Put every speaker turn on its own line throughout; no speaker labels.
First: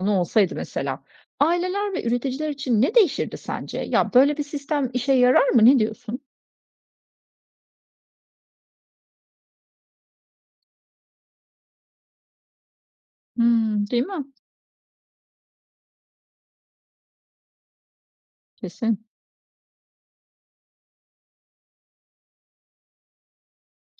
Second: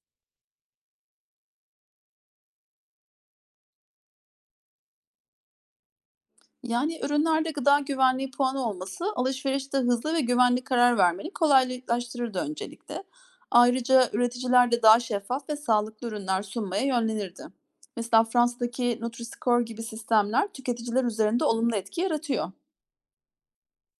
Olsaydı mesela, aileler ve üreticiler için ne değişirdi sence? Ya, böyle bir sistem işe yarar mı? Ne diyorsun?
Yani ürünlerde gıda güvenliği puanı olması alışverişte hızlı ve güvenli karar vermeni kolaylaştırırdı öncelikle.
Hımm, değil
Ayrıca
mi?
üreticiler de daha şeffaf ve sağlıklı ürünler sunmaya yönlenirdi. Mesela Fransa'daki
Kesin.
Nutri-Score gibi sistemler tüketiciler üzerinde olumlu etki yaratıyor.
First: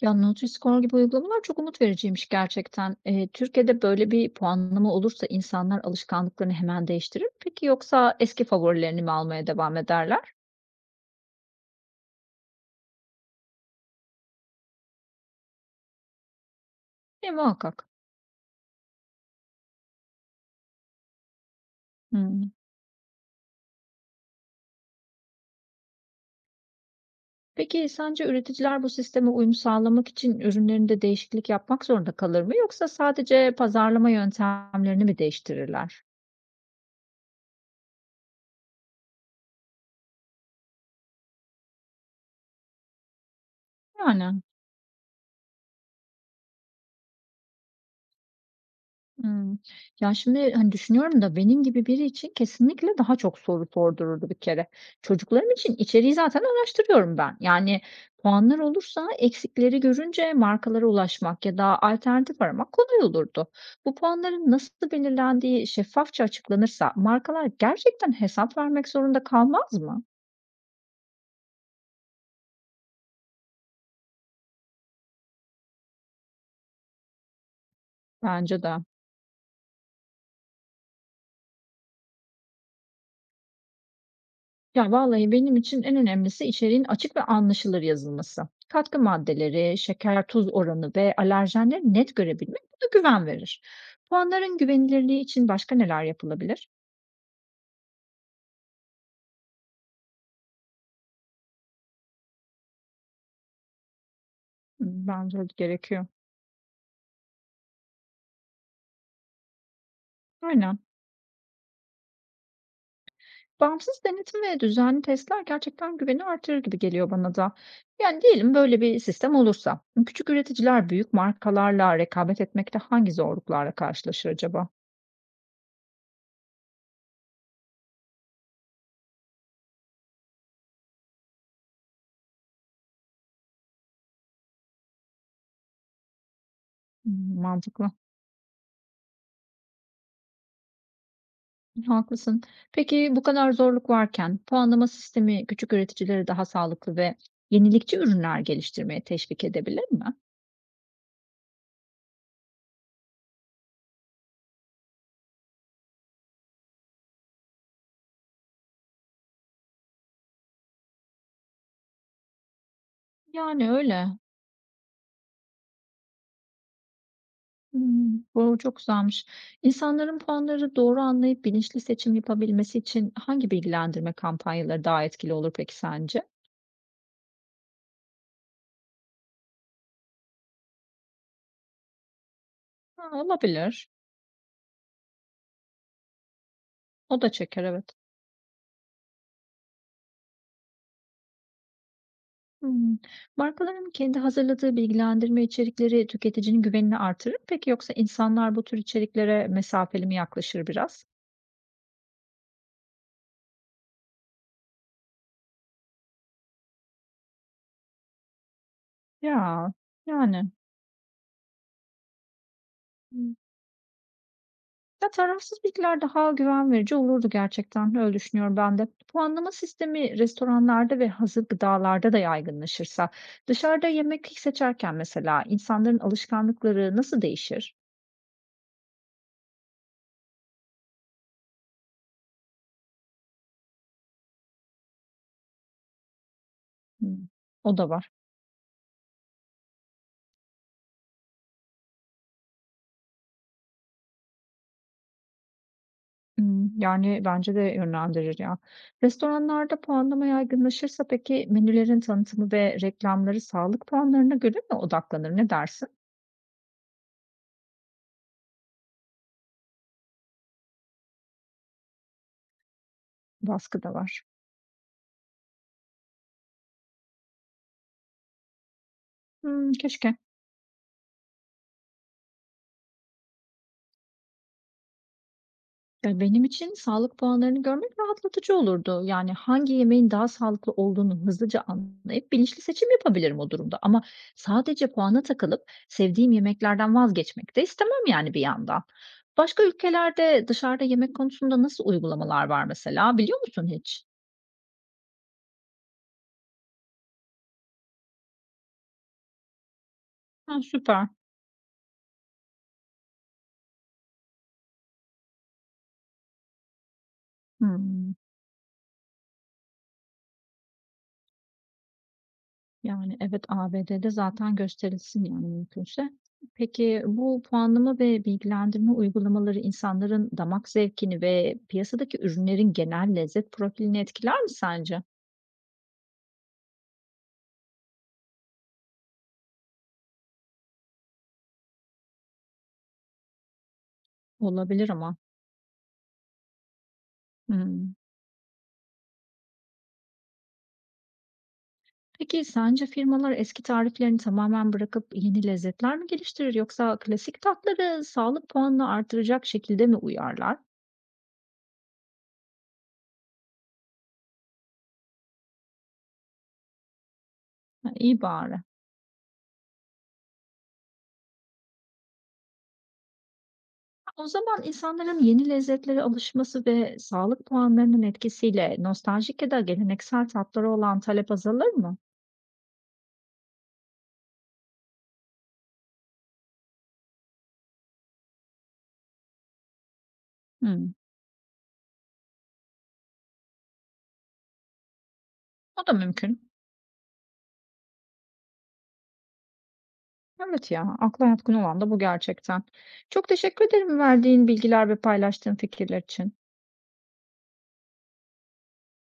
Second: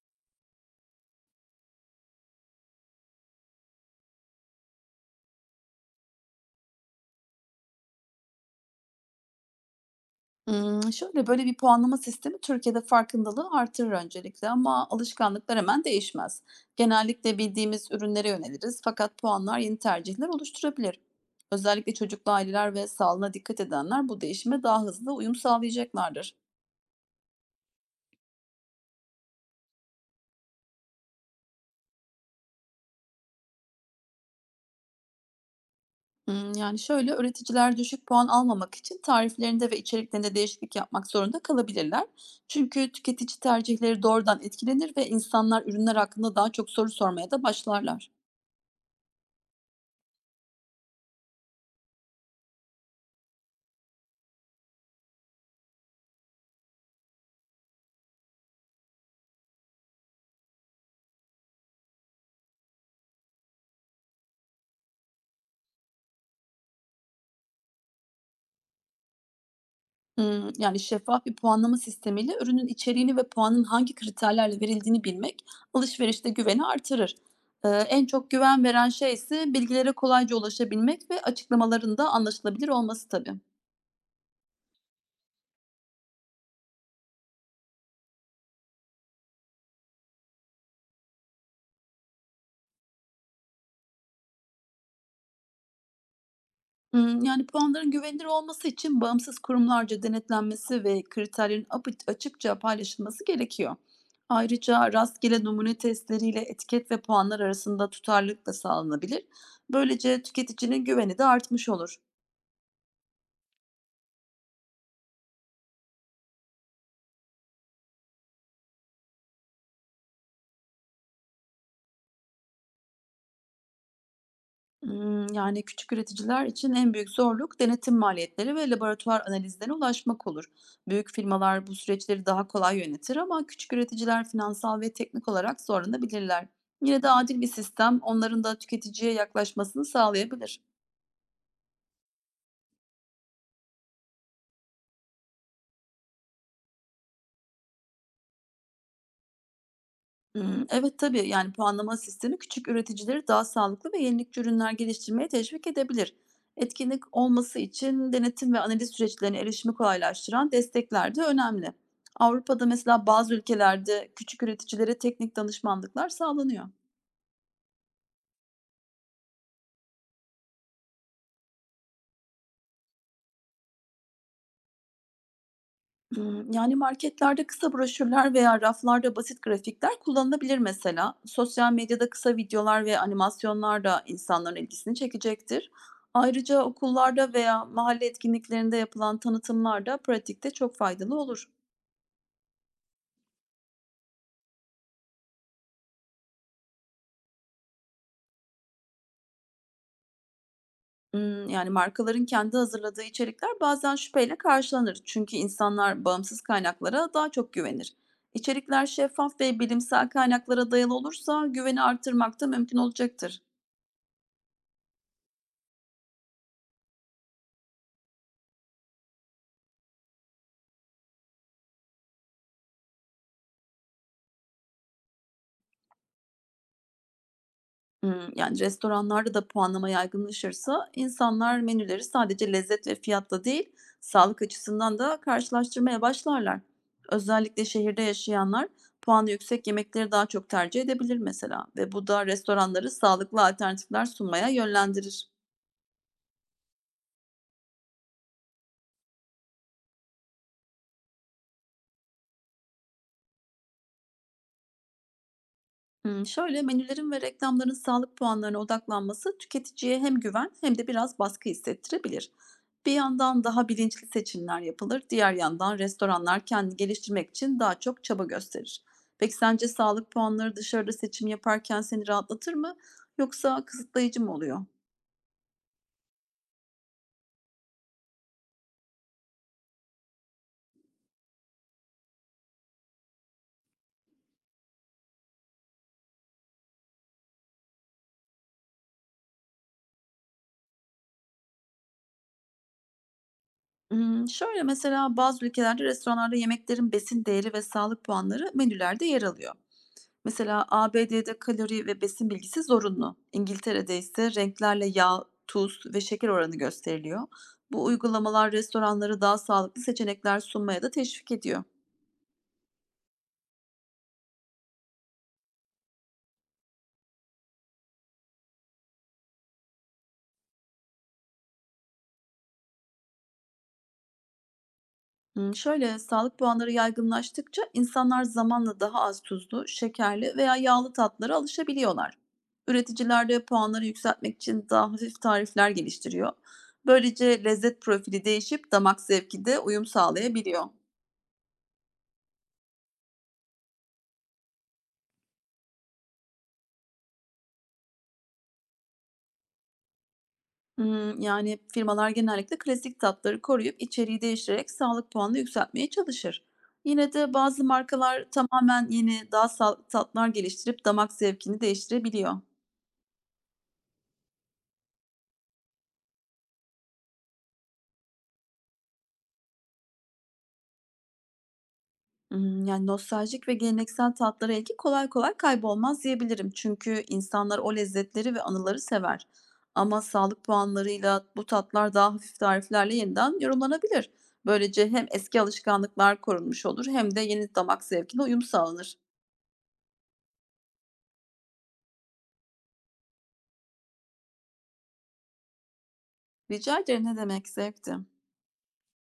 Ya, Nutri-Score gibi uygulamalar çok umut vericiymiş gerçekten. Türkiye'de böyle bir puanlama olursa insanlar alışkanlıklarını hemen değiştirir mi peki yoksa eski favorilerini mi almaya devam ederler?
Böyle bir puanlama sistemi Türkiye'de farkındalığı artırır öncelikle ama alışkanlıklar hemen değişmez. Genellikle
Muhakkak.
bildiğimiz ürünlere yöneliriz fakat puanlar yeni tercihler oluşturabilir. Özellikle çocuklu
Hımm.
aileler ve sağlığına dikkat edenler bu değişime daha hızlı uyum sağlayacaklardır.
Peki sence üreticiler bu sisteme uyum sağlamak için ürünlerinde değişiklik yapmak zorunda kalır mı yoksa sadece pazarlama yöntemlerini mi değiştirirler?
Üreticiler düşük puan almamak için tariflerinde ve içeriklerinde değişiklik yapmak zorunda kalabilirler. Çünkü tüketici tercihleri doğrudan
Yani.
etkilenir ve insanlar ürünler hakkında daha çok soru sormaya da başlarlar.
Hımm. Ya, şimdi, hani, düşünüyorum da benim gibi biri için kesinlikle daha çok soru sordururdu bir kere. Çocuklarım için içeriği zaten araştırıyorum ben. Yani, puanlar olursa eksikleri görünce markalara ulaşmak ya da alternatif aramak kolay olurdu. Bu puanların nasıl belirlendiği şeffafça açıklanırsa markalar gerçekten hesap vermek zorunda kalmaz mı?
Şeffaf bir puanlama sistemiyle ürünün içeriğini ve puanın hangi kriterlerle verildiğini bilmek alışverişte güveni artırır. En çok
Bence
güven
de.
veren şey ise bilgilere kolayca ulaşabilmek ve açıklamaların da anlaşılabilir olması tabii.
Ya vallahi benim için en önemlisi içeriğin açık ve anlaşılır yazılması. Katkı maddeleri, şeker, tuz oranı ve alerjenleri net görebilmek buna güven verir. Puanların güvenilirliği için başka neler yapılabilir?
Puanların güvenilir olması için bağımsız kurumlarca denetlenmesi ve kriterlerin apı açıkça paylaşılması gerekiyor. Ayrıca
Hmm, bence
rastgele
öyle
numune
gerekiyor.
testleriyle etiket ve puanlar arasında tutarlılık da sağlanabilir. Böylece
Aynen.
tüketicinin güveni de artmış olur.
Bağımsız denetim ve düzenli testler gerçekten güveni artırır gibi geliyor bana da. Yani diyelim böyle bir sistem olursa, küçük üreticiler büyük markalarla rekabet etmekte hangi zorluklarla karşılaşır acaba?
Küçük üreticiler için en büyük zorluk denetim maliyetleri ve laboratuvar analizlerine ulaşmak olur. Büyük firmalar bu süreçleri daha kolay yönetir ama küçük üreticiler finansal ve teknik olarak zorlanabilirler. Yine de adil
Hmm,
bir
mantıklı.
sistem onların da tüketiciye yaklaşmasını sağlayabilir.
Haklısın. Peki bu kadar zorluk varken puanlama sistemi küçük üreticileri daha sağlıklı ve yenilikçi ürünler geliştirmeye teşvik edebilir mi?
Evet, tabii, yani, puanlama sistemi küçük üreticileri daha sağlıklı ve yenilikçi ürünler geliştirmeye teşvik edebilir. Etkinlik olması için denetim ve analiz süreçlerine erişimi kolaylaştıran destekler de önemli. Avrupa'da mesela bazı
Yani öyle.
ülkelerde küçük üreticilere teknik danışmanlıklar sağlanıyor.
Hmm, bu çok güzelmiş. İnsanların puanları doğru anlayıp bilinçli seçim yapabilmesi için hangi bilgilendirme kampanyaları daha etkili olur peki sence?
Marketlerde kısa broşürler veya raflarda basit grafikler kullanılabilir mesela. Sosyal medyada kısa videolar ve
Ha,
animasyonlar
olabilir.
da insanların ilgisini çekecektir. Ayrıca
O da
okullarda veya
çeker, evet.
mahalle etkinliklerinde yapılan tanıtımlar da pratikte çok faydalı olur.
Hımm. Markaların kendi hazırladığı bilgilendirme içerikleri tüketicinin güvenini artırır mı peki yoksa insanlar bu tür içeriklere mesafeli mi yaklaşır biraz?
Markaların kendi hazırladığı içerikler bazen şüpheyle karşılanır. Çünkü insanlar bağımsız kaynaklara daha çok güvenir. İçerikler şeffaf ve
Ya,
bilimsel
yani.
kaynaklara dayalı olursa güveni artırmak da mümkün
Hımm.
olacaktır.
Ya, tarafsız bilgiler daha güven verici olurdu gerçekten, öyle düşünüyorum ben de. Puanlama sistemi restoranlarda ve hazır gıdalarda da yaygınlaşırsa dışarıda yemek seçerken mesela insanların alışkanlıkları nasıl değişir?
Restoranlarda da puanlama yaygınlaşırsa insanlar menüleri sadece lezzet ve fiyatla değil, sağlık açısından da karşılaştırmaya başlarlar.
Hımm.
Özellikle
O da
şehirde
var.
yaşayanlar puanı yüksek yemekleri daha çok tercih edebilir mesela ve bu da restoranları sağlıklı alternatifler sunmaya yönlendirir.
Hımm, yani, bence de yönlendirir ya. Restoranlarda puanlama yaygınlaşırsa peki menülerin tanıtımı ve reklamları sağlık puanlarına göre mi odaklanır? Ne dersin?
Menülerin ve reklamların sağlık puanlarına odaklanması tüketiciye hem güven hem de biraz baskı hissettirebilir. Bir yandan daha
Baskı da
bilinçli
var.
seçimler yapılır, diğer yandan restoranlar kendini geliştirmek için daha çok çaba gösterir. Peki sence
Hımm,
sağlık
keşke.
puanları dışarıda seçim yaparken seni rahatlatır mı yoksa kısıtlayıcı mı oluyor?
Ya, benim için sağlık puanlarını görmek rahatlatıcı olurdu. Yani, hangi yemeğin daha sağlıklı olduğunu hızlıca anlayıp bilinçli seçim yapabilirim o durumda ama sadece puana takılıp sevdiğim yemeklerden vazgeçmek de istemem, yani, bir yandan. Başka ülkelerde dışarıda yemek konusunda nasıl uygulamalar var mesela, biliyor musun hiç?
Mesela bazı ülkelerde restoranlarda yemeklerin besin değeri ve sağlık puanları menülerde yer alıyor.
Ha,
Mesela
süper.
ABD'de kalori ve besin bilgisi zorunlu. İngiltere'de ise renklerle yağ, tuz ve şeker oranı gösteriliyor. Bu
Hımm.
uygulamalar restoranları daha sağlıklı seçenekler sunmaya da teşvik ediyor.
Yani, evet, ABD'de zaten gösterilsin, yani, mümkünse. Peki, bu puanlama ve bilgilendirme uygulamaları insanların damak zevkini ve piyasadaki ürünlerin genel lezzet profilini etkiler mi sence?
Hmm, şöyle Sağlık puanları yaygınlaştıkça insanlar zamanla daha az tuzlu, şekerli veya yağlı tatlara alışabiliyorlar. Üreticiler de puanları yükseltmek için
Olabilir
daha
ama.
hafif tarifler geliştiriyor. Böylece lezzet
Hımm.
profili değişip damak zevki de uyum sağlayabiliyor.
Peki, sence firmalar eski tariflerini tamamen bırakıp yeni lezzetler mi geliştirir yoksa klasik tatları sağlık puanını artıracak şekilde mi uyarlar?
Firmalar genellikle klasik tatları koruyup içeriği değiştirerek sağlık puanını yükseltmeye çalışır. Yine de bazı
Ha, iyi
markalar
bari.
tamamen yeni, daha sağlıklı tatlar geliştirip damak zevkini değiştirebiliyor.
O zaman insanların yeni lezzetlere alışması ve sağlık puanlarının etkisiyle nostaljik ya da geleneksel tatlara olan talep azalır mı?
Nostaljik ve geleneksel tatlara ilgi kolay kolay kaybolmaz diyebilirim. Çünkü insanlar o lezzetleri ve anıları sever. Ama sağlık
Hmm,
puanlarıyla bu tatlar daha hafif tariflerle yeniden yorumlanabilir. Böylece hem eski
o da
alışkanlıklar
mümkün.
korunmuş olur hem de yeni damak zevkine uyum sağlanır.
Evet ya, akla yatkın olan da bu gerçekten. Çok teşekkür ederim verdiğin bilgiler ve paylaştığın fikirler için.
Rica ederim ne demek zevkti.